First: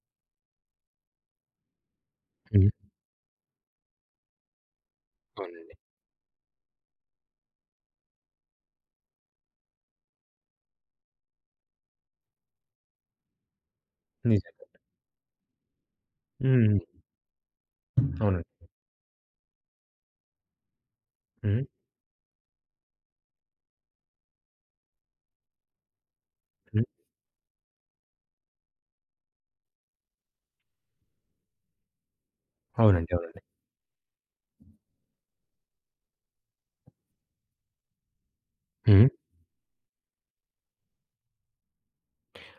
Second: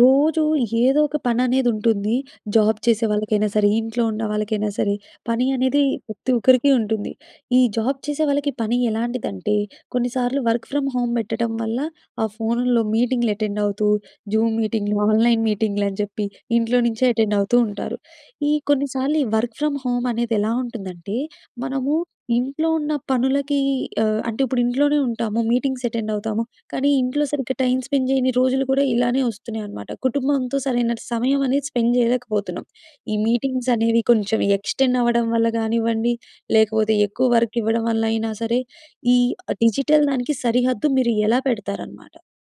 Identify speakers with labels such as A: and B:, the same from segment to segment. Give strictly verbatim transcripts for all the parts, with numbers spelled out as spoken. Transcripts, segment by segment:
A: రోజూ ఏదో ఒక పననేదుంటుంది.
B: హ్మ్.
A: జాబ్ చేసే వాళ్ళకయినా సరే, ఇంట్లో ఉన్నవాళ్ళకయినా సరే, పని
B: అవునండి.
A: అనేదీ ప్రతి ఒక్కరికి ఉంటుంది. ఈ జాబ్ చేసే వాళ్ళకి పని ఎలాంటిదంటే, కొన్నిసార్లు వర్క్ ఫ్రమ్ హోమ్ బెట్టటం వల్ల, ఆ ఫోన్లో మీటింగ్‌లెటెండవుతూ, జూమ్
B: నిజంగా.
A: మీటింగ్లు, ఆన్‍లైన్ మీటింగ్లని జెప్పి,
B: హ్మ్.
A: ఇంట్లో నించే ఎటెండవుతూ ఉంటారు.
B: అవునండి.
A: ఈ కొన్నిసార్లు ఈ వర్క్ ఫ్రమ్ హోమనేదెలా ఉంటుందంటే,
B: హ్మ్.
A: మనమూ ఇంట్లో ఉన్న పనులకీ ఆహ్, అంటే ఇప్పుడు ఇంట్లోనే ఉంటాము. మీటింగ్సె అటెండవుతాము,
B: హ్మ్.
A: కానీ ఇంట్లో సరిగ్గా టైమ్ స్పెండ్ జెయ్యని రోజులు గుడా ఇలానే ఒస్తున్నయనమాట. కుటుంబంతో సరైన ట్ సమయమనేది స్పెండ్ జెయలేకపోతున్నాం.
B: అవునండి.
A: ఈ
B: అవునండి.
A: మీటింగ్సనేవి కొంచెం ఎక్స్‌టెండవ్వడం వల్ల గానివ్వండి, లేకపోతే ఎక్కువ వర్క్ ఇవ్వడం వల్లయినా సరే,
B: హ్మ్.
A: ఈ ఆహ్, డిజిటల్ దానికి సరిహద్దు మీరు ఎలా పెడతారనమాట?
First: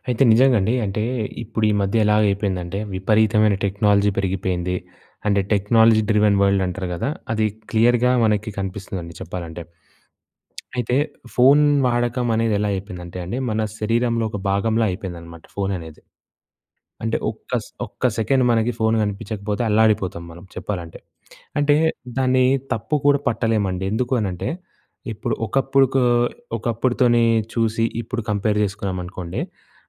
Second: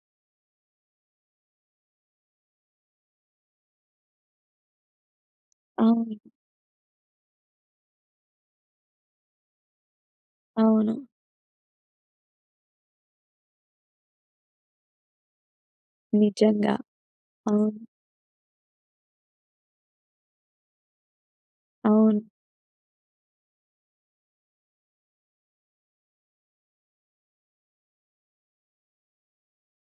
B: అయితే, నిజంగండి. అంటే, ఇప్పుడు ఈ మధ్య ఎలాయిపోయిందంటే, విపరీతమైన టెక్నాలజీ పెరిగిపెయింది. అంటే, టెక్నాలజీ
A: అవును.
B: డ్రివెన్ వల్డంటారు గదా! అది క్లియర్‌గా మనకి కనిపిస్తుందండి చెప్పాలంటే. అయితే,
A: అవును.
B: ఫోను వాడకమనేదెలా అయిపోయిందంటే అండి, మన శరీరంలో ఒక భాగంలా అయిపోయిందనమాట ఫోను అనేది.
A: నిజంగా.
B: అంటే, ఒక్క స్
A: అవును.
B: ఒక్క సెకెండ్ మనకి ఫోను గనిపిచ్చకపోతే అల్లాడిపోతాం మనం చెప్పాలంటే. అంటే,
A: అవును.
B: దాన్నీ తప్పు కూడా పట్టలేమండి. ఎందుకూ అనంటే, ఇప్పుడు ఒకప్పుడుకో ఒకప్పుడుతోనే చూసి, ఇప్పుడు కంపేర్ చేసుకున్నామనుకోండి.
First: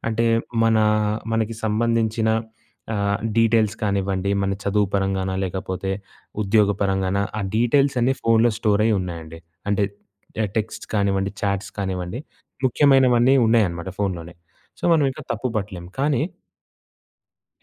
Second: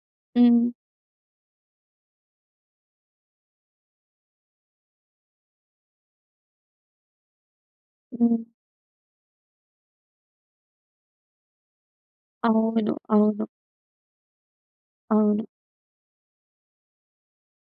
B: అంటే,
A: హ్మ్.
B: మనా మనకి సంబంధించిన ఆహ్, డీటెయిల్స్ కానివ్వండి, మన చదువు పరంగానా, లేకపోతే ఉద్యోగ పరంగానా, ఆ డీటెయిల్సన్నీ
A: హ్మ్.
B: ఫోన్లో స్టోరైయ్యున్నాయండి. అంటే య టెక్స్ట్ కానివ్వండి, చాట్స్ కానివ్వండి,
A: అవును.
B: ముఖ్యమైనవన్నీ
A: అవును.
B: ఉన్నయనమాట ఫోన్లోనే. సో, మనవింక
A: అవును.
B: తప్పు బట్టలేం, కానీ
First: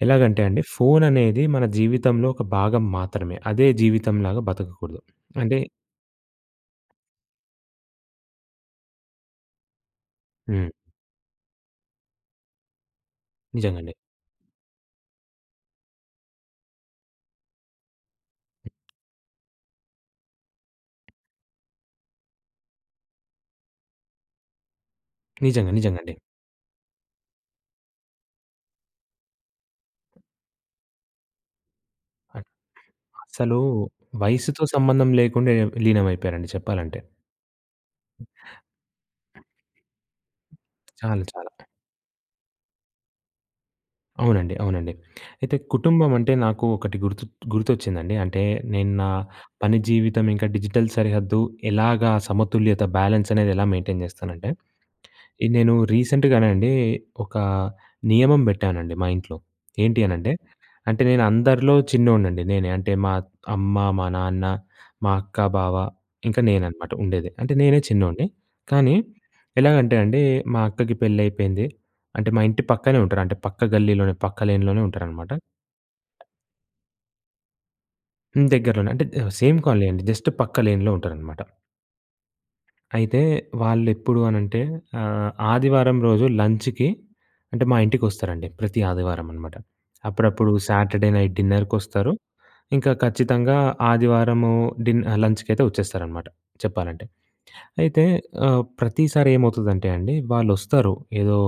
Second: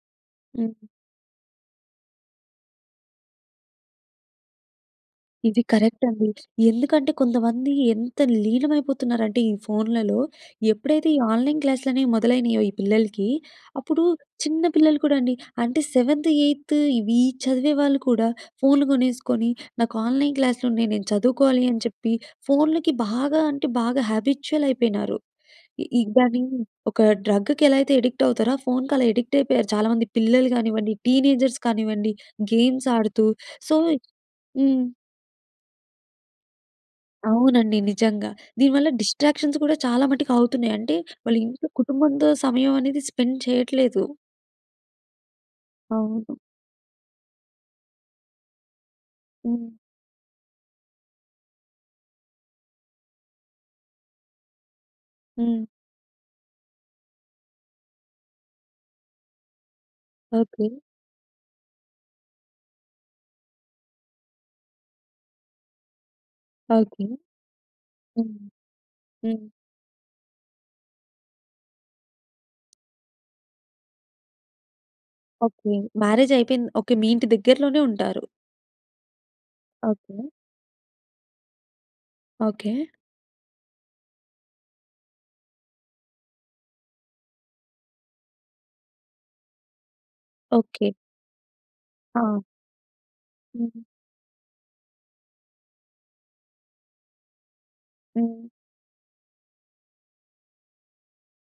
B: ఎలాగంటే అండి.
A: హ్మ్.
B: ఫోను అనేది మన జీవితంలో ఒక భాగం మాత్రమే. అదే జీవితంలాగా బతకకూడదు. అంటే
A: ఇది కరెక్ట్ అండి. ఎందుకంటే కొంతమంది ఎంత లీనమైపోతున్నారంటే ఈ ఫోన్లలో
B: హ్మ్.
A: ఎప్పుడైతే ఈ ఆన్‍లైన్ క్లాసులు అనేవి మొదలైనాయో ఈ పిల్లలకి
B: నిజంగండి.
A: అప్పుడు చిన్న పిల్లలు కూడా అండి అంటే సెవెంత్, ఎయిత్ ఇవి చదివే వాళ్ళు కూడా ఫోన్లు కొనేసుకొని నాకు ఆన్‍లైన్ క్లాస్లున్నాయి. నేను చదువుకోవాలి అని జెప్పి ఫోన్లకి బాగా అంటే బాగా హ్యాబిచ్యువల్ అయిపోయినారు.
B: నిజంగా
A: ఈ
B: నిజంగండి.
A: దాన్ని ఒక డ్రగ్‌కి ఎలా అయితే అడిక్ట్ అవుతారో ఆ ఫోన్‌కి అలా అడిక్ట్ అయిపోయారు చాలామంది పిల్లలు గానివ్వండి టీనేజర్స్ కానివ్వండి
B: అం
A: గేమ్స్ ఆడుతూ
B: అసలు
A: సో
B: [unintelligible] వయసుతో
A: హ్మ్.
B: సంబంధం లేకుండా ఏ లీనమైపోయారండి చెప్పాలంటే.
A: అవునండి నిజంగా. దీనివల్ల డిస్ట్రాక్షన్స్ గూడా చాలా మటుకు అవుతున్నాయి. అంటే
B: చాలా
A: వాళ్ళు
B: చాలా.
A: ఇంట్లో కుటుంబంతో సమయం అనేది స్పెండ్ చేయట్లేదు.
B: అవునండి. అవునండి. అయితే కుటుంబం అంటే
A: అవును.
B: నాకు ఒకటి గుర్తు గుర్తొచ్చిందండి. అంటే నేను నా
A: హ్మ్.
B: పని జీవితం ఇంకా డిజిటల్ సరిహద్దు ఎలాగా సమతుల్యత బ్యాలెన్స్ అనేది ఎలా మెయింటెయిన్ జేస్తానంటే, ఈ
A: హ్మ్.
B: నేను రీసెంట్‍గానే అండి ఒక నియమం పెట్టానండి మా ఇంట్లో. ఏంటి అనంటే,
A: ఓకే.
B: అంటే నేను అందరిలో చిన్నోన్నండి నేనే. అంటే మా అమ్మ, మా నాన్న మా అక్క, బావ ఇంకా నేనన్నమాట
A: ఓకే.
B: ఉండేది. అంటే నేనే చిన్నోణ్ణి
A: హ్మ్.
B: కానీ
A: హ్మ్.
B: ఎలాగంటే అండి మా అక్కకి పెళ్ళైపోయింది. అంటే మా ఇంటి పక్కనే ఉంటారు. అంటే పక్క గల్లీలోనే పక్క లేన్‌లోనే ఉంటారన్నమాట.
A: ఓకే. మ్యారేజ్ అయిపోయింది ఓకే మీ ఇంటి దగ్గరలోనే ఉంటారు.
B: హ్మ్. దగ్గరలోనే అంటే సేమ్ కాలనీ అండి. Just
A: okay.
B: పక్క లైన్‌లో ఉంటారన్నమాట.
A: ఓకె.
B: అయితే వాళ్ళెప్పుడు అనంటే, ఆహ్, ఆదివారం రోజు లంచ్‌కి అంటే మా ఇంటికి వస్తారండి. ప్రతి ఆదివారం అనమాట. అప్పుడప్పుడు
A: ఓకె.
B: Saturday night డిన్నర్‌కొస్తారు.
A: ఆ!
B: ఇంకా ఖచ్చితంగా
A: హ్మ్.
B: ఆదివారము డి లంచ్‌కి అయితే వచ్చేస్తారనమాట చెప్పాలంటే. అయితే
A: హ్మ్.
B: ఆహ్, ప్రతిసారి ఏమవుతదంటే అండి వాళ్ళొస్తారు ఏదో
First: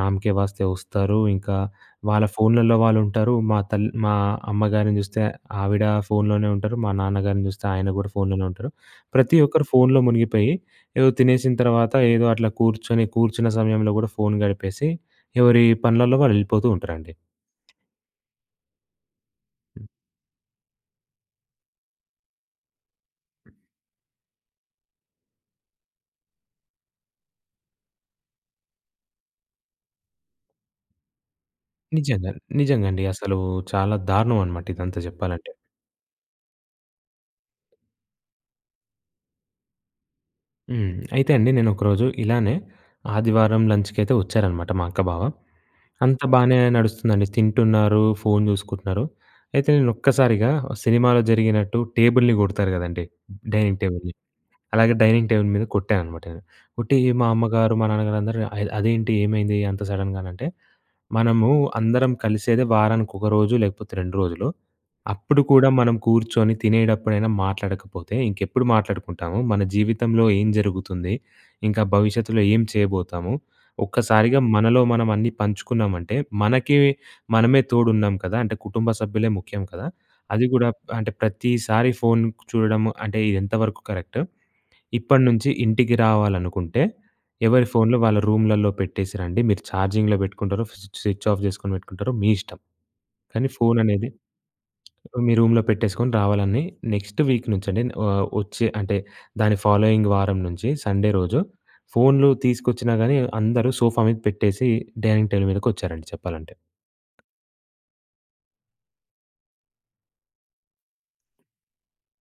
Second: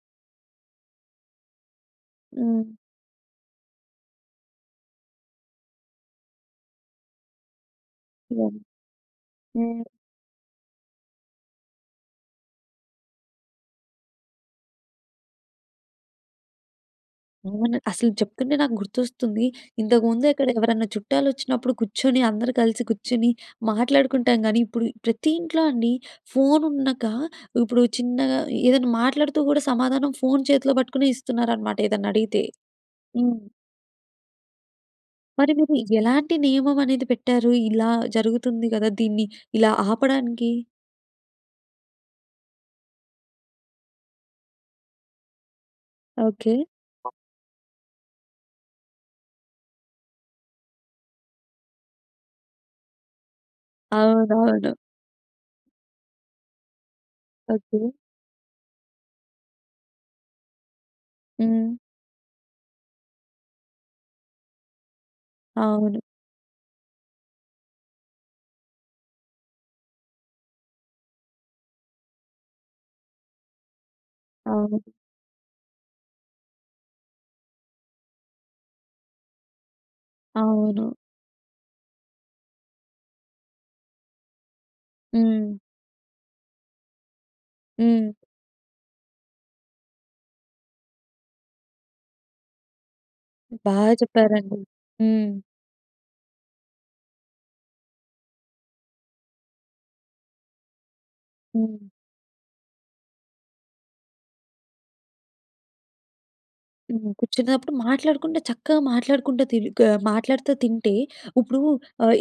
B: నామ్‌కే వాస్తే వస్తారు. ఇంకా వాళ్ళ
A: హ్మ్.
B: ఫోన్లలో వాళ్ళుంటారు. మా తల్ మా అమ్మగారిని చూస్తే, ఆవిడ ఫోనులోనే ఉంటారు. మా నాన్నగారిని చూస్తే, ఆయన కూడా ఫోనులోనే
A: ఓహ్!
B: ఉంటారు. ప్రతి ఒక్కరు
A: హ్మ్.
B: ఫోనులో మునిగిపోయి ఏదో తినేసిన తర్వాత ఏదో అట్లా కూర్చొని కూర్చున్న సమయంలో కూడా ఫోను గడిపేసి. ఎవరి పనులల్లో వాళ్ళు ఎళ్ళిపోతూ ఉంటరండి.
A: అవును అసలు చెప్తుంటే నాకు గుర్తొస్తుంది.
B: హ్మ్.
A: ఇంతకుముందు ఎక్కడ ఎవరన్నా చుట్టాలు వచ్చినప్పుడు కూర్చొని అందరూ కలిసి కూర్చొని మాట్లాడుకుంటాం గాని, ఇప్పుడు ప్రతి ఇంట్లో అండి ఫోనున్నాక, ఇప్పుడు చిన్నగా ఏదైనా మాట్లాడుతూ కూడా సమాధానం ఫోను చేతిలో పట్టుకునే ఇస్తున్నారనమాట
B: నిజంగా
A: ఏదన్నడిగితే.
B: నిజంగా అండి. అసలు
A: హ్మ్.
B: చాలా దారుణం అన్నమాట ఇదంతా చెప్పాలంటే.
A: మరి మీరు ఎలాంటి నియమం అనేది పెట్టారు? ఇలా జరుగుతుంది కదా! దీన్ని ఇలా ఆపడానికి?
B: హ్మ్. అయితే అండి నేను ఒకరోజు ఇలానే ఆదివారం లంచ్‌కి అయితే వచ్చారనమాట మా అక్క, బావ. అంతా
A: ఓకె.
B: బానే నడుస్తుందండి తింటున్నారు ఫోను చూసుకుంటున్నారు. అయితే నేను ఒక్కసారిగా సినిమాలో జరిగినట్టు టేబుల్‍ని కొడతారు కదండీ డైనింగ్ టేబుల్‍ని.
A: అవునవును.
B: అలాగ డైనింగ్ టేబుల్ మీద కొట్టా అనమాట నేను. కొట్టి మా అమ్మగారు, మా
A: ఓకె.
B: నాన్నగారు అందరూ "అదేంటి ఏమైంది అంత సడన్‍గా" అనంటే మనము
A: హ్మ్.
B: అందరం కలిసేదే వారానికి ఒక రోజు లేకపోతే రెండు రోజులు అప్పుడు కూడా మనం
A: అవును.
B: కూర్చొని తినేటప్పుడైనా మాట్లాడకపోతే ఇంకెప్పుడు మాట్లాడుకుంటాము. మన జీవితంలో ఏం జరుగుతుంది? ఇంకా భవిష్యత్తులో ఏం చేయబోతాము? ఒక్కసారిగా మనలో
A: అవును.
B: మనం అన్నీ పంచుకున్నామంటే. మనకి మనమే తోడున్నాం కదా! అంటే కుటుంబ సభ్యులే ముఖ్యం కదా! అది కూడా ప్
A: అవును.
B: ఆహ్, అంటే ప్రతిసారి ఫోను చూడడము అంటే ఇది ఎంతవరకు కరెక్టు? ఇప్పటి నుంచి
A: హ్మ్.
B: ఇంటికి రావాలనుకుంటే ఎవరి ఫోన్లు
A: హ్మ్.
B: వాళ్ళ రూములలో పెట్టేసిరండి. మీరు చార్జింగ్‌లో పెట్టుకుంటరో స్వి స్విచ్ ఆఫ్ చేసుకొని పెట్టుకుంటారో మీ ఇష్టం. కానీ
A: బా
B: ఫోననేది
A: చెప్పారండి
B: మీ
A: హ్మ్.
B: రూమ్‍లో పెట్టేసుకొని రావాలని నెక్స్ట్ వీక్ నుంచి అని, ఆహ్, వచ్చే అంటే దాని ఫాలోయింగ్ వారం నుంచి సండే రోజు
A: హ్మ్.
B: ఫోన్లు తీసుకొచ్చినా కాని అందరూ సోఫా మీద పెట్టేసి డైనింగ్ టేబుల్ మీదకొచ్చారండి చెప్పాలంటే.
A: హ్మ్. కూర్చున్నప్పుడు మాట్లాడుకుంటే చక్కగా మాట్లాడుకుంటా, తి గా మాట్లాడుతా తింటే ఉప్పుడు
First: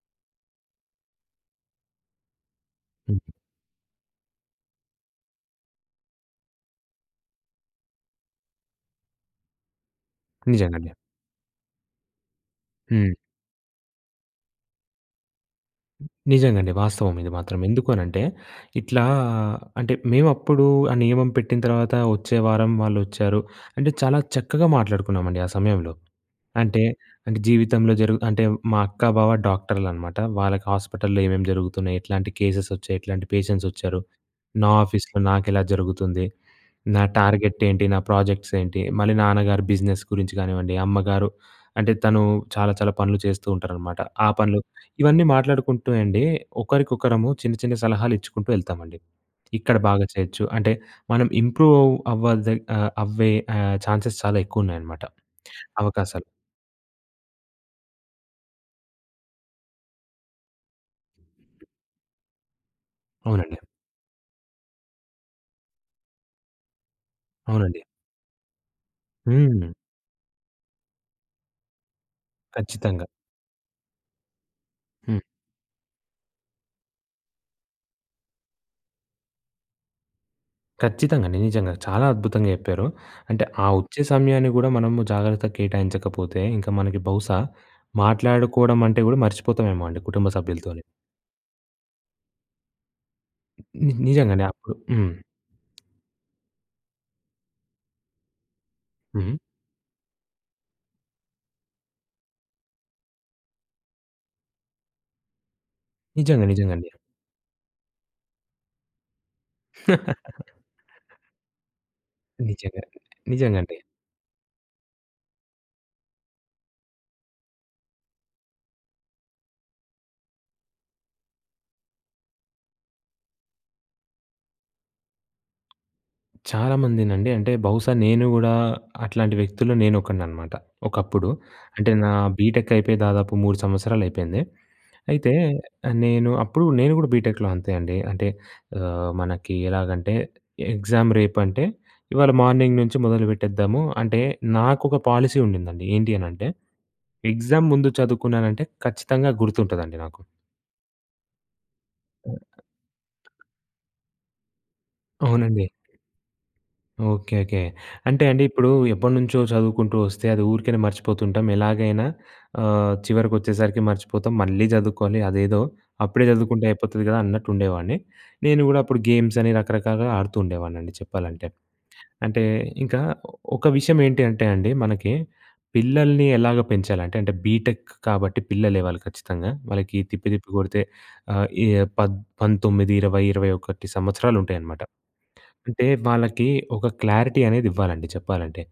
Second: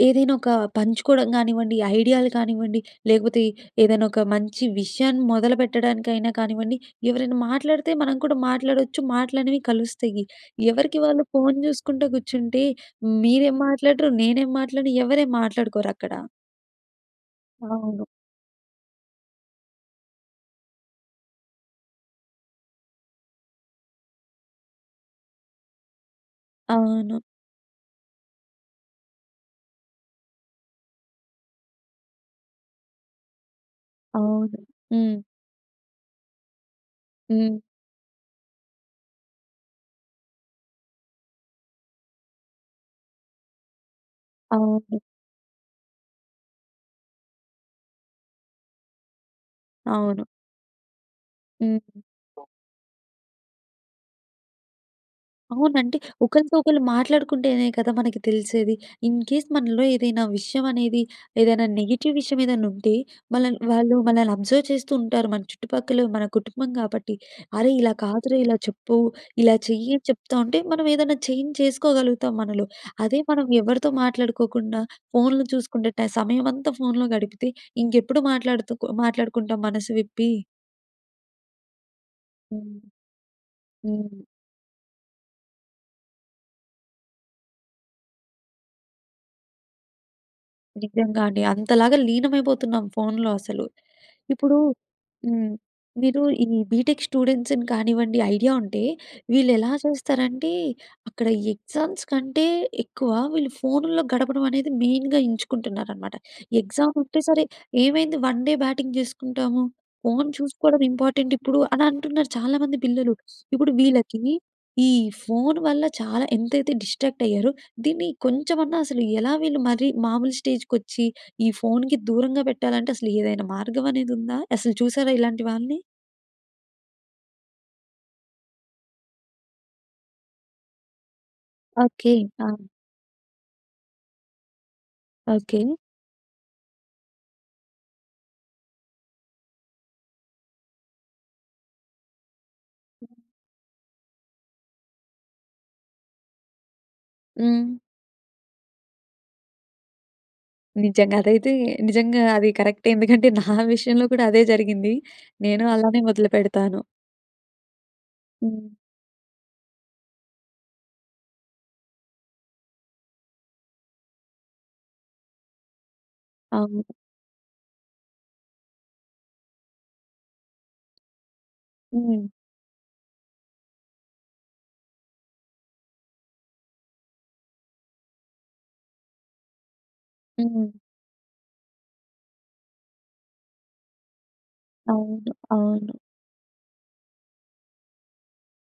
A: ఏదైనా ఒక పంచుకోవడం కానివ్వండి, ఐడియాలు కానివ్వండి,
B: హ్మ్.
A: లేకపోతే ఏదైనా ఒక మంచి విషయాన్ని మొదలుపెట్టడానికైనా కానివ్వండి. ఎవరైనా మాట్లాడితే మనం కూడా మాట్లాడొచ్చు మాటలనేవి కలుస్తాయి.
B: నిజంగండి.
A: ఎవరికి వాళ్ళు ఫోను చూసుకుంటా కూర్చుంటే
B: హ్మ్.
A: మీరేం మాట్లాడరు నేనేం మాట్లాడను ఎవరేం మాట్లాడుకోరక్కడ.
B: నిజంగా అండి వాస్తవం ఇది మాత్రం. ఎందుకు
A: అవును.
B: అనంటే ఇట్లా అంటే మేము అప్పుడు ఆ నియమం పెట్టిన తర్వాత వచ్చే వారం వాళ్ళొచ్చారు. అంటే చాలా చక్కగా మాట్లాడుకున్నామండి ఆ సమయంలో. అంటే
A: అవును.
B: జీవితంలో జరుగు అంటే మా అక్కా బావ డాక్టర్లనమాట. వాళ్ళకి హాస్పిటలులో ఏమేమి జరుగుతున్నాయి ఇట్లాంటి కేసెస్ వచ్చాయి? ఎట్లాంటి పేషెంట్స్ వచ్చారు?
A: అవును.
B: నా ఆఫీస్‍లో
A: హ్మ్.
B: నాకు ఎలా జరుగుతుంది? నా టార్గెట్
A: హ్మ్.
B: ఏంటి? నా ప్రాజెక్ట్స్ ఏంటి? మళ్ళీ నాన్నగారు బిజినెస్ గురించి కానివ్వండి, అమ్మగారు అంటే తను చాలా చాలా పనులు చేస్తూ ఉంటారనమాట ఆ పనులు.
A: అవును.
B: ఇవన్నీ మాట్లాడుకుంటూ అండి ఒకరికొకరము చిన్న చిన్న సలహాలు ఇచ్చుకుంటూ ఎళ్తామండి. ఇక్కడ బాగా
A: అవును.
B: చేయొచ్చు అంటే మనం ఇంప్రూవ్
A: హ్మ్.
B: అవ్వు అవ్వద్ ఆహ్, అవ్వే ఆహ్, ఛాన్సెస్ చాలా ఎక్కువ ఉన్నాయి అనమాట
A: అవును. అంటే
B: అవకాశాలు.
A: ఒకళ్ళతో ఒకళ్ళు మాట్లాడుకుంటేనే కదా! మనకి తెలిసేది. ఇన్‌కేస్ మనలో ఏదైనా విషయం అనేది ఏదైనా నెగెటివ్ విషయం ఏదైనా ఉంటే, మన
B: అవునండి.
A: వాళ్ళు మనల్ని అబ్జర్వ్ చేస్తూ ఉంటారు. మన చుట్టుపక్కల మన కుటుంబం కాబట్టి అరేయ్!
B: అవునండి.
A: ఇలా కాదురా ఇలా చెప్పు ఇలా
B: హ్మ్.
A: చెయ్యి అని చెప్తా ఉంటే మనం ఏదన్నా చేంజ్ చేసుకోగలుగుతాం మనలో.
B: ఖచ్చితంగా.
A: అదే మనం ఎవరితో మాట్లాడుకోకుండా
B: హ్మ్.
A: ఫోన్లు చూసుకుంటే. సమయమంతా ఫోన్‍లో గడిపితే, ఇంకెప్పుడు మాట్లాడుతు మాట్లాడుకుంటాం మనసు విప్పి.
B: ఖచ్చితంగండి. నిజంగా. చాలా అద్భుతంగా
A: హ్మ్.
B: చెప్పారు. అంటే, ఆ ఒచ్చే
A: హ్మ్.
B: సమయాన్ని గూడా మనము జాగ్రత్తగా కేటాయించకపోతే, ఇంక మనకి బహుశా మాట్లాడుకోడమంటే గూడా మర్చిపోతావేమో అండి కుటుంబ సభ్యులతోని.
A: నిజ్జంగా అండి. అంతలాగా లీనమైపోతున్నాం, ఫోన్లో అసలు.
B: ని నిజంగండి
A: ఇప్పుడూ
B: అప్పుడు హ్మ్.
A: హ్మ్. మీరూ ఈ బీటెక్ స్టూడెంట్స్‌ని కానివ్వండి, ఐడియా ఉంటే,
B: హ్మ్.
A: వీళ్ళెలా చేస్తారంటే, అక్కడ ఎగ్జామ్స్ కంటే ఎక్కువ వీళ్ళు ఫోనుల్లో గడపడమనేది మెయిన్‌గా ఎంచుకుంటున్నారనమాట.
B: నిజంగా. నిజంగండి.
A: ఎగ్జాముంటే సరే, ఏమైంది వన్ డే బ్యాటింగ్ జేసుకుంటాము, ఫోను చూసుకోడం ఇంపార్టెంటిప్పుడు అనంటున్నారు చాలామంది
B: నిజంగానే.
A: పిల్లలు. ఇప్పుడు
B: నిజంగండి.
A: వీళ్ళకీ, ఈ ఫోను వల్ల చాలా ఎంతైతే డిస్ట్రాక్టయ్యారో, దీన్ని కొంచమన్నా అసలు ఎలా వీళ్ళు మరీ మాములు స్టేజ్‌కొచ్చీ, ఈ ఫోనుకి దూరంగా పెట్టాలంటే, అసలు ఏదైనా మార్గవనేదుందా? అసలు చూశారా ఇలాంటి వాళ్ళని?
B: చాలామందినండీ, అంటే, బహుశా నేను గూడా అట్లాంటి వ్యక్తుల్లో నేనొకడిననమాట ఒకప్పుడు. అంటే, నా
A: ఓకే. ఆ!
B: బీటెక్కయిపోయి దాదాపు మూడు సంవత్సరాలయిపోయింది. అయితే,
A: ఓకే.
B: ఆహ్, నేను అప్పుడు గూడా నేను గూడా బీటెక్‍లో అంతే అండీ. అంటే, ఆహ్, మనకి ఎలాగంటే, ఎగ్జామ్ రేపంటే ఇవాళ మార్నింగ్ నుంచి మొదలుపెట్టేద్దాము, అంటే, నాకొక పాలసీ ఉండిందండి. ఏంటి అనంటే, ఎగ్జామ్
A: హ్మ్.
B: ముందు చదువుకున్నానంటే, ఖచ్చితంగా గుర్తుంటదండి నాకు.
A: నిజంగా. అదైతే నిజంగా
B: ఆ!
A: అదీ కరక్టే. ఎందుకంటే, నా విషయంలో కూడా అదే జరిగింది.
B: అవునండి.
A: నేను అలానే మొదలుపెడతాను.
B: ఓకే. ఓకే. అంటే అండీ
A: హ్మ్.
B: ఇప్పుడూ, ఎప్పటనుంచో చదువుకుంటూ ఒస్తే అది ఊరికెనే మర్చిపోతుంటాం. ఎలాగైనా ఆహ్, చివరికొచ్చేసరికి మర్చిపోతాం. మళ్ళీ జదువుకోవాలి. అదేదో అప్పుడే చదువుకుంటే
A: అవును.
B: అయిపోతది గదా అన్నట్టుండేవాడిని. నేను గూడా అప్పుడు గేమ్సని రకరకాలుగా ఆడుతూ ఉండేవాడినండి చెప్పాలంటే.
A: హ్మ్.
B: అంటే, ఇంకా ఒ ఒక విషయమేంటి అంటే అండి, మనకి పిల్లలిని ఎలాగా పెంచాలి, అంటే అంటే బీటెక్ కాబట్టి పిల్లలే వాళ్ళు ఖచ్చితంగా. వాళ్ళకీ తిప్పి, తిప్పి
A: హ్మ్.
B: గొడితే ఆహ్, ఏ పద్ పంతొమ్మిది ఇరవై ఇరవై ఒకటి సంవత్సరాలు ఉంటయనమాట.
A: అవును.
B: అంటే,
A: అవును.
B: వాళ్ళకీ ఒక క్లారిటీ అనేది ఇవ్వాలండి చెప్పాలంటే.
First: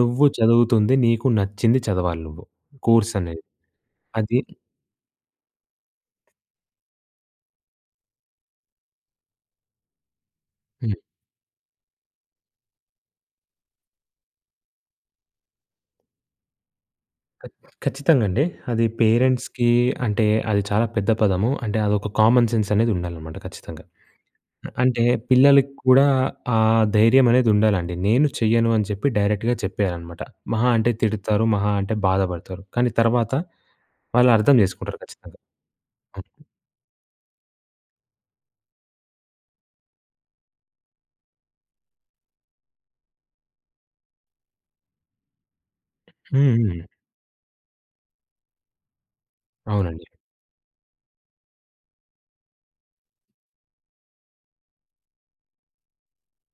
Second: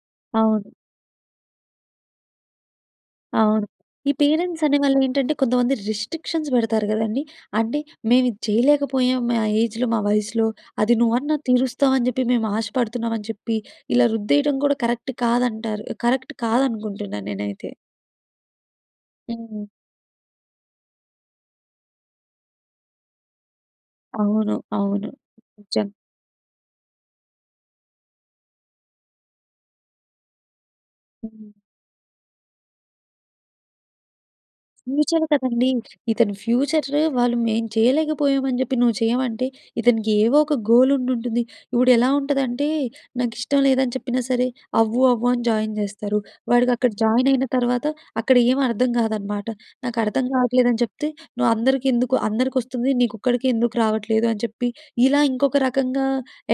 B: నువ్వు
A: అవును.
B: చదువుతుంది, నీకు నచ్చింది చదవాలి నువ్వు కోర్సనేది.
A: అవును. ఈ
B: అది
A: పేరెంట్సనేవాళ్ళేంటంటే, కొంతమంది రిస్ట్రిక్షన్స్ పెడతారు గదండి. అంటే, మేవిది చెయ్యలేకపోయాం, మా ఏజ్‌లో, మా వయసులో అది
B: హ్మ్.
A: నువ్వన్నా తీరుస్తావని జెప్పి మేమాశపడుతున్నామని చెప్పి, ఇలా రుద్దేయటం కూడా కరక్ట్ కాదంటారు కరక్ట్ కాదనుకుంటున్నా
B: ఖచ్
A: నేనైతే.
B: ఖచ్చితంగండి. అది పేరెంట్స్‌కీ
A: హ్మ్.
B: అంటే, అది చాలా పెద్ద పదము. అంటే, అదొక కామన్ సెన్సనేది ఉండాలనమాట ఖచ్చితంగా.
A: అవును.
B: అ అంటే,
A: అవును.
B: పిల్లలకి
A: నిజం.
B: కూడా ఆ ధైర్యమనేదుండాలండి. నేను చెయ్యను అని చెప్పి డైరెక్ట్‌గా చెప్పేయాలనమాట. మహా అంటే తిడతారు,
A: హ్మ్.
B: మహా అంటే బాధపడతారు, కానీ తర్వాత వాళ్ళు అర్థం జేసుకుంటారు
A: ఫ్యూచర్
B: ఖచ్చితంగా.
A: కదండీ.
B: హ్మ్.
A: ఇతను ఫ్యూచర్రు వాళ్ళు మేం చెయ్యలేకపోయామని జెప్పి నువ్వు చెయ్యమంటే, ఇతనికి ఏవోక గోలుండుంటుంది. ఇప్పుడెలా ఉంటదంటే, నాకిష్టం లేదని చెప్పినా సరే, అవ్వు, అవ్వు అని జాయిన్ జేస్తారు.
B: హ్మ్. హ్మ్.
A: వాడికక్కడ జాయినయిన తర్వాత, అక్కడ ఏవర్థం గాదనమాట.
B: అవునండి.
A: నాకర్థం గావట్లేదని చెప్తే, నువ్వందరికెందుకు అందరికొస్తుంది, నీకొక్కడికే ఎందుకు రావట్లేదు అని చెప్పి, ఇలా ఇంకొక రకంగా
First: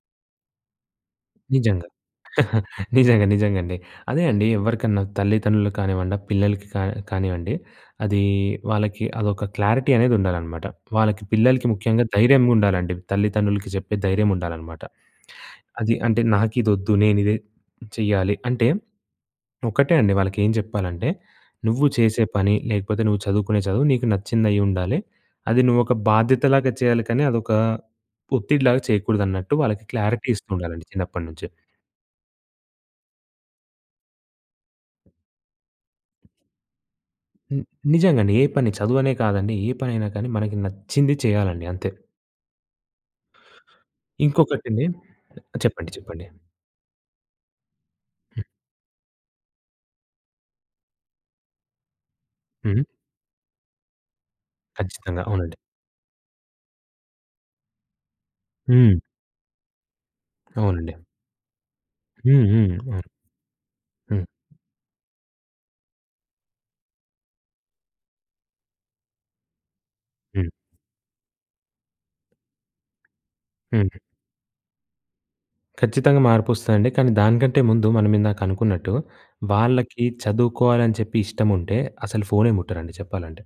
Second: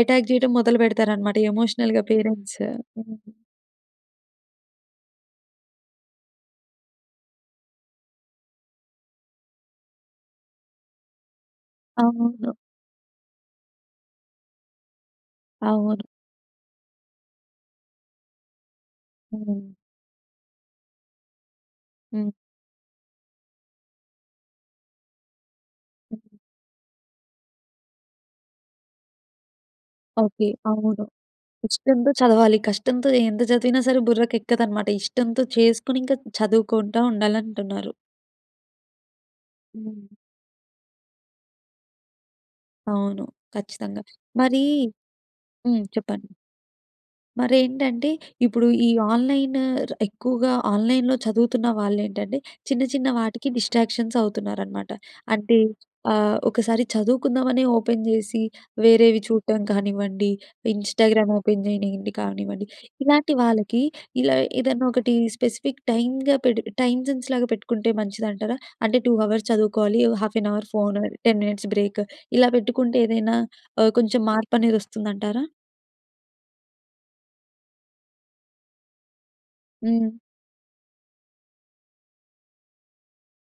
A: ఎటాక్ జెయటం మొదలుపెడతారనమాట
B: నిజంగా.
A: ఎమోషనల్‌గా పేరెంట్స్. ఆ!
B: నిజంగా. నిజంగండి. అదే అండీ, ఎవ్వరికన్నా తల్లితండ్రులుకు కానివ్వండి, ఆ పిల్లలకి కా కానివ్వండి, అదీ వాళ్ళకి అదొక క్లారిటీ అనేదుండాలనమాట. వాళ్ళకి పిల్లలకి ముఖ్యంగా
A: అవును.
B: ధైర్యంగుండాలండి. తల్లితండ్రులకి చెప్పే ధైర్యముండాలనమాట. అది
A: అవును.
B: అంటే, నాకిదొద్దు, నేనిదే చెయ్యాలి. అంటే
A: హ్మ్.
B: ఒకటే అండి, వాళ్ళకేం జెప్పాలంటే, నువ్వు చేసే
A: హ్మ్.
B: పని, లేకపోతే నువ్వు చదువుకునే చదువు, నీకు నచ్చిందయ్యుండాలి. అది నువ్వు ఒక బాధ్యతలాగా చెయ్యాలి, కానీ అదొకా ఒత్తిడిలాగా చెయకూడదన్నట్టు వాళ్ళకి క్లారిటీ
A: ఓకే.
B: ఇస్తుండాలండి
A: అవును.
B: చిన్నప్పడనుంచే.
A: ఇష్టంతో చదవాలి. కష్టంతో ఎంత చదివినా సరే బుర్రకెక్కదనమాట. ఇష్టంతో చేసుకొనింక చదువుకుంటా
B: హ్మ్.
A: ఉండాలంటున్నారు.
B: నిజంగండి. ఏ పని, చదువనే కాదండి. ఏ పనైనా
A: హ్మ్.
B: కానీ, మనకి నచ్చింది చెయ్యాలండి. అంతే.
A: అవును, ఖచ్చితంగా. మరి
B: ఇంకొకటండి
A: హ్మ్.
B: చెప్పండి. చెప్పండి.
A: చెప్పండి. మరేంటంటే,
B: హ్మ్.
A: ఇప్పుడు ఈ ఆన్‍లైను ర్ ఎక్కువగా ఆన్‍లైన్‍లో చదువుతున్న వాళ్ళేంటంటే చిన్న,
B: హుహు.
A: చిన్న వాటికి డిస్ట్రాక్షన్స్ అవుతున్నారనమాట.
B: ఖచ్చితంగా. అవునండి.
A: అంటే ఆహ్, ఒకసారి చదువుకుందామనే ఓపెన్ చేసి,
B: హ్మ్.
A: వేరేవి చూటం కానివ్వండి,
B: అవునండి.
A: ఇన్‌స్టాగ్రామ్ ఓపెన్ చేయనియండి
B: హ్మ్.
A: కానివ్వండి.
B: హ్మ్. అవును.
A: ఇలాంటి వాళ్ళకి
B: హ్మ్.
A: ఇలా ఏదైనొకటి స్పెసిఫిక్ టైమ్‌గా పెడి టైమ్ సెన్స్ లాగా పెట్టుకుంటే మంచిదంటారా? అంటే, టూ అవర్స్ చదువుకోవాలి, హాఫ్
B: హ్మ్.
A: An hour phone, ten minutes break. ఇలా పెట్టుకుంటే ఏదైనా ఆహ్,
B: హుహు.
A: కొంచెం మార్పనేదొస్తుందంటారా?
B: ఖచ్చితంగా మార్పొస్తదండి. కానీ దానికంటే ముందు మనం ఇందాక అనుకున్నట్టు, వాళ్ళకి
A: హ్మ్.
B: చదువుకోవాలని చెప్పి ఇష్టముంటే, అసలు ఫోనే ముట్టరండి చెప్పాలంటే.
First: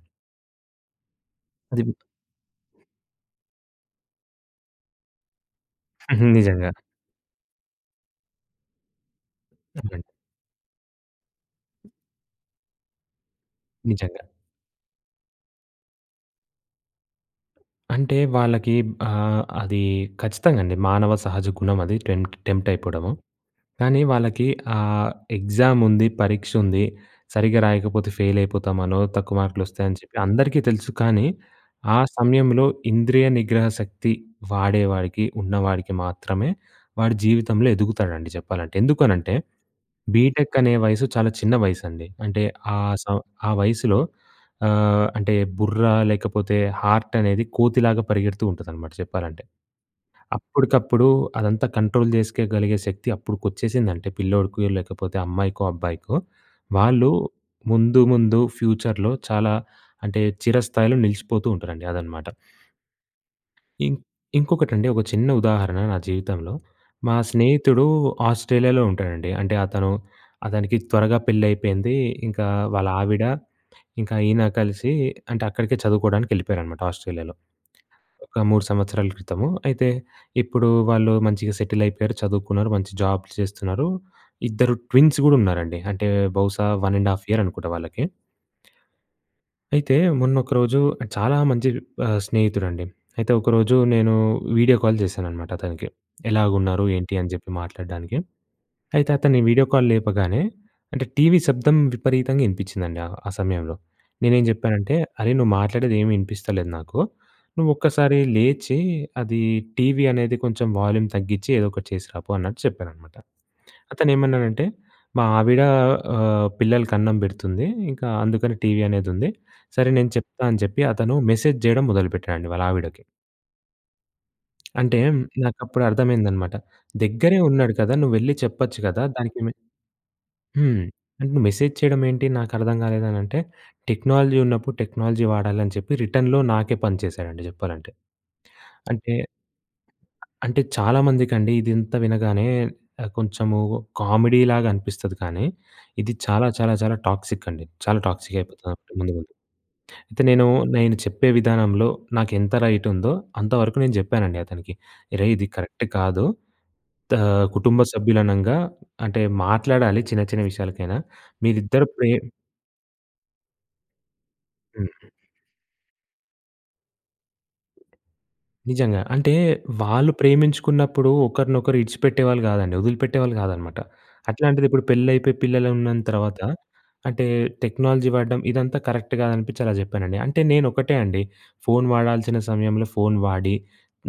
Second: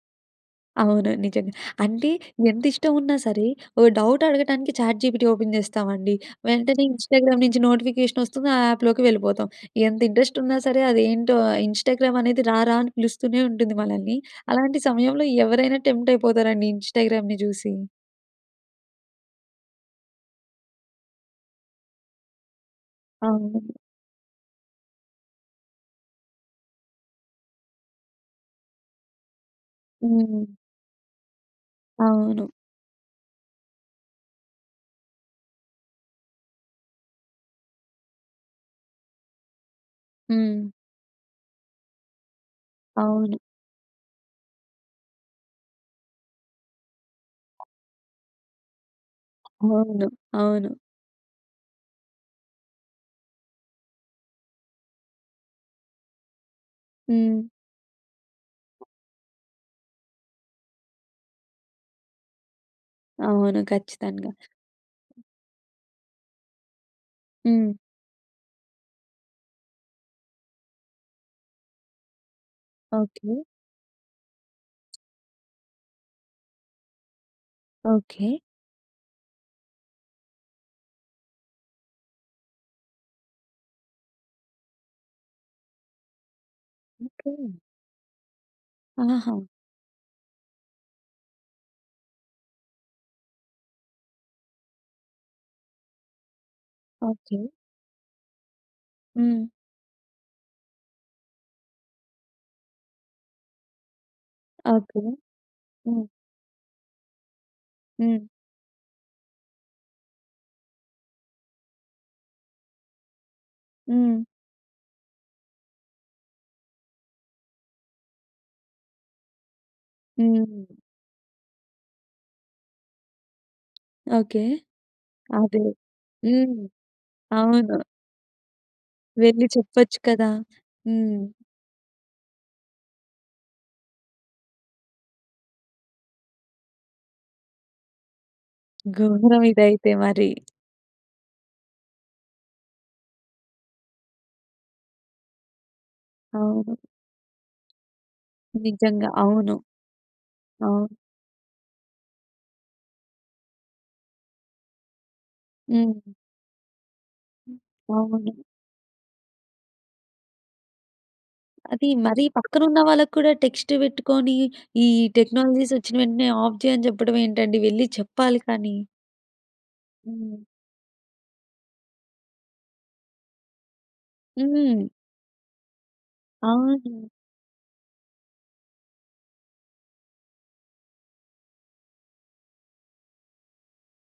A: అవును. నిజంగా.
B: అది మ్
A: అంటే, ఎంతిష్టం ఉన్నా సరే, ఓ డౌట్ అడగటానికి చాట్‌జీపీటీ ఓపెన్ చేస్తామండి.
B: హ్మ్. నిజంగా.
A: వెంటనే ఇన్‌స్టాగ్రామ్ నుంచి నోటిఫికేషనొస్తుంది ఆ యాప్‍‌లోకి వెళ్ళిపోతాం. ఎంత
B: అవునండి.
A: ఇంట్రెస్టున్నా సరే, అదేంటో, ఇన్‌స్టాగ్రామనేది రారా! అని పిలుస్తూనే ఉంటుంది మనల్ని.
B: నిజంగా.
A: అలాంటి సమయంలో ఎవరైనా టెంప్ట్ అయిపోతారండి ఇన్‌స్టాగ్రామ్‌ని చూసి.
B: అంటే వాళ్ళకి ఆహ్, అది ఖచ్చితంగా అండి. మానవ సహజ గుణమది. టెం టెంప్టైయిపోవడము.
A: అవునండి.
B: కానీ వాళ్ళకి ఆహ్, ఎగ్జాముంది, పరీక్షుంది. సరిగ్గా రాయకపోతే ఫెయిలైపోతామనో, తక్కువ మార్కులొస్తాయని చెప్పి
A: హ్మ్.
B: అందరికీ తెలుసు. కానీ, ఆ
A: అవును.
B: సమయంలో ఇంద్రియ నిగ్రహ శక్తి వాడే వాడికి, ఉన్నవాడికి మాత్రమే వాడు జీవితంలో ఎదుగుతాడండి చెప్పాలంటే. ఎందుకనంటే,
A: హ్మ్.
B: బీటెకనే వయస్సు చాలా చిన్న వయసండి. అంటే, ఆ సం
A: అవును.
B: ఆ వయసులో ఆహ్, అంటే బుర్ర లేకపోతే, హార్టనేది కోతిలాగా పరిగెడుతూ ఉంటదనమాట చెప్పాలంటే.
A: ముందు. అవును.
B: అప్పటికప్పుడు అదంతా కంట్రోల్ చేసుకోగలిగే శక్తి అప్పడుకొచ్చేసిందంటే పిల్లోడికి, లేకపోతే అమ్మాయికో, అబ్బాయికో, వాళ్ళు
A: హ్మ్.
B: ముందు, ముందు ఫ్యూచర్‍లో చాలా అంటే చిరస్థాయిలో నిలిచిపోతూ ఉంటారండి. అదనమాట.
A: అవును.
B: ఇం
A: ఖచ్చితంగా!
B: ఇంకొకటండి ఒక చిన్న ఉదాహరణ నా జీవితంలో. మా
A: హ్మ్.
B: స్నేహితుడు ఆస్ట్రేలియాలో ఉంటాడండి. అంటే అతను అతనికి త్వరగా పెళ్లైయిపోయింది. ఇంకా వాళ్లావిడ,
A: ఓకే.
B: ఇంకా ఈయన కలిసి అంటే అక్కడికే చదువుకోవడానికెళ్ళిపోయారనమాట ఆస్ట్రేలియాలో.
A: ఓకే.
B: ఒక మూడు సంవత్సరాల క్రితము. అయితే, ఇప్పుడు వాళ్ళు మంచిగా సెటిలైయిపోయారు, చదువుకున్నారు. మంచి జాబ్స్ చేస్తున్నారు. ఇద్దరు ట్విన్స్ గూడా ఉన్నారండి. అంటే బహుశా, వన్ అండ్ హాఫ్
A: ఓకే.
B: ఇయరనుకుంటా వాళ్ళకి.
A: ఆహా!
B: అయితే, మొన్నొకరోజు చాలా మంచి ఆహ్, స్నేహితుడండి. అయితే ఒకరోజు నేను వీడియో కాల్ చేశాననమాట అతనికి. ఎలాగున్నారు, ఏంటి అని
A: ఓకే.
B: చెప్పి మాట్లాడడానికి. అయితే అతను ఈ
A: హ్మ్.
B: వీడియో కాల్ లేపగానే, అంటే టీవీ శబ్దం విపరీతంగా ఇనిపిచిందండి ఆ సమయంలో. నేనేం జెప్పానంటే,
A: ఓకే.
B: అరేయ్! నువ్వు
A: హ్మ్.
B: మాట్లాడేదేం ఇనిపిస్తలేదు నాకు. నువ్వొక్కసారి
A: హ్మ్.
B: లేచి, అది టీవీ అనేది కొంచెం వాల్యూమ్ తగ్గించి, ఏదో ఒకటి చేసి రాపో, అన్నట్టు చెప్పాననమాట.
A: హ్మ్.
B: అతనేమన్నాడంటే, "మా ఆవిడ, ఆహ్, పిల్లలకన్నం పెడుతుంది. ఇంకా అందుకని టీవీ అనేదుంది, సరే నేను చెప్తా" అని
A: హ్మ్.
B: చెప్పి, అతను మెసేజ్ చేయడం మొదలుపెట్టాడండి వాళ్ళ ఆవిడకి.
A: ఓకే.
B: అంటే,
A: అదే.
B: నాకప్పుడర్థమైందనమాట.
A: హ్మ్.
B: దగ్గరే ఉన్నాడు
A: అవును.
B: కదా! నువ్వెళ్ళి చెప్పచ్చు గదా! దానికి
A: వెళ్లి
B: మె
A: చెప్పచ్చు కదా!
B: హ్మ్.
A: హ్మ్.
B: అంటే, నువ్వు మెసేజ్ చెయడమేంటి నాకర్థం గాలేదనంటే, టెక్నాలజీ ఉన్నప్పుడు టెక్నాలజీ వాడాలని చెప్పి రిటర్న్‌లో నాకే పంచేశాడండి జెప్పాలంటే. అంటే
A: గోరం ఇదైతే మరీ.
B: అంటే, చాలా మందికండీ, ఇదింత వినగానే ఆహ్, కొంచెమూ కామిడీలాగనిపిస్తది, కానీ, ఇది చాలా, చాలా,
A: అవును.
B: చాలా టాక్సిక్కండి. చాలా టాక్సికయిపోతది
A: నిజంగా.
B: ముందు ముందు.
A: అవును.
B: అయితే, నేనూ,
A: అవును.
B: నేను చెప్పే విధానంలో నాకెంత రైటుందో అంతవరకు నేను జెప్పానండి అతనికి. "రేయ్! ఇది కరక్ట్
A: హ్మ్.
B: కాదు. దా కుటుంబ
A: అవును.
B: సభ్యులనంగా అంటే, మాట్లాడాలి చిన్న చిన్న విషయాలకైనా. మీరిద్దరు
A: అదీ
B: ప్రేమ్"
A: మరీ పక్కనున్న వాళ్ళకి కూడా టెక్స్టే పెట్టుకోని, ఈ
B: హుహు.
A: టెక్నాలజీసొచ్చిన వెంటనే ఆఫ్ జెయి అని చెప్పడవేంటండి, వెళ్ళి చెప్పాలి కానీ.
B: నిజంగా. అంటే, వాళ్ళు
A: హ్మ్.
B: ప్రేమించుకున్నప్పుడు ఒకరినొకరు ఇడిచిపెట్టేవాళ్ళు గాదండి, ఒదిలిపెట్టేవాళ్ళు గాదనమాట. అట్లాంటిదిప్పుడు
A: హ్మ్.
B: పెళ్ళయిపోయి, పిల్లలున్న తర్వాత,
A: అవును.
B: అంటే, టెక్నాలజీ వాడడం, ఇదంతా కరెక్ట్‌ గాదనిపిచ్చి అలా జెప్పానండి. అంటే, నేనొకటే అండి, ఫోను వాడాల్సిన సమయంలో ఫోను వాడి,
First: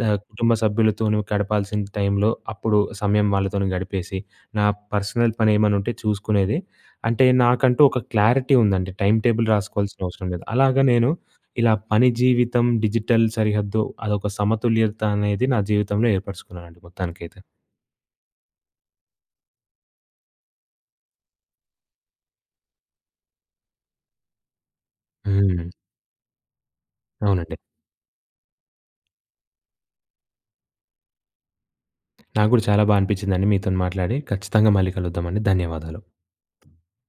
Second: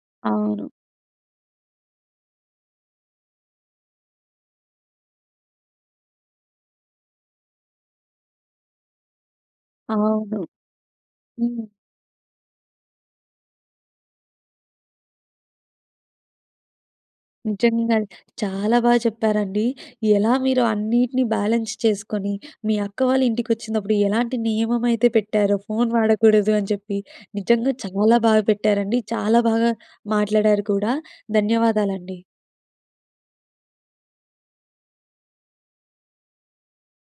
B: ఆహ్, కుటుంబ
A: అవును.
B: సభ్యులతో నువ్వు గడపాల్సిన టైంలో, అప్పుడు సమయం వాళ్ళతోని గడిపేసి, నా పర్సనల్ పనేమన్నుంటే చూసుకునేది. అంటే, నాకంటూ ఒక క్లారిటీ ఉందండి, టైమ్ టేబుల్ రాసుకోవాల్సినవసరం
A: అవును.
B: లేదు. అలాగ నేను,
A: హ్మ్.
B: ఇలా పని జీవితం, డిజిటల్ సరిహద్దు, అదొక సమతుల్యత అనేది, నా జీవితంలో ఏర్పరుచుకున్నానండి మొత్తానికైతే.
A: నిజంగా. చాలా బాగా చెప్పారండి. ఎలా మీరు అన్నిటిని బ్యాలెన్స్ చేసుకొనీ, మీ అక్క వాళ్ళ ఇంటికొచ్చిందప్పుడు, ఎలాంటి నియమయితే పెట్టారో
B: హ్మ్.
A: ఫోను వాడకూడదు అని చెప్పి.
B: అవునండి.
A: నిజంగా చాలా బాగా పెట్టారండి, చాలా బాగా మాట్లాడారు కూడా. ధన్యవాదాలండి.
B: నాకు గూడా చాలా బా అనిపిచ్చిందండి మీతోని మాట్లాడి. ఖచ్చితంగా మళ్ళీ కలుద్దామండి. ధన్యవాదాలు.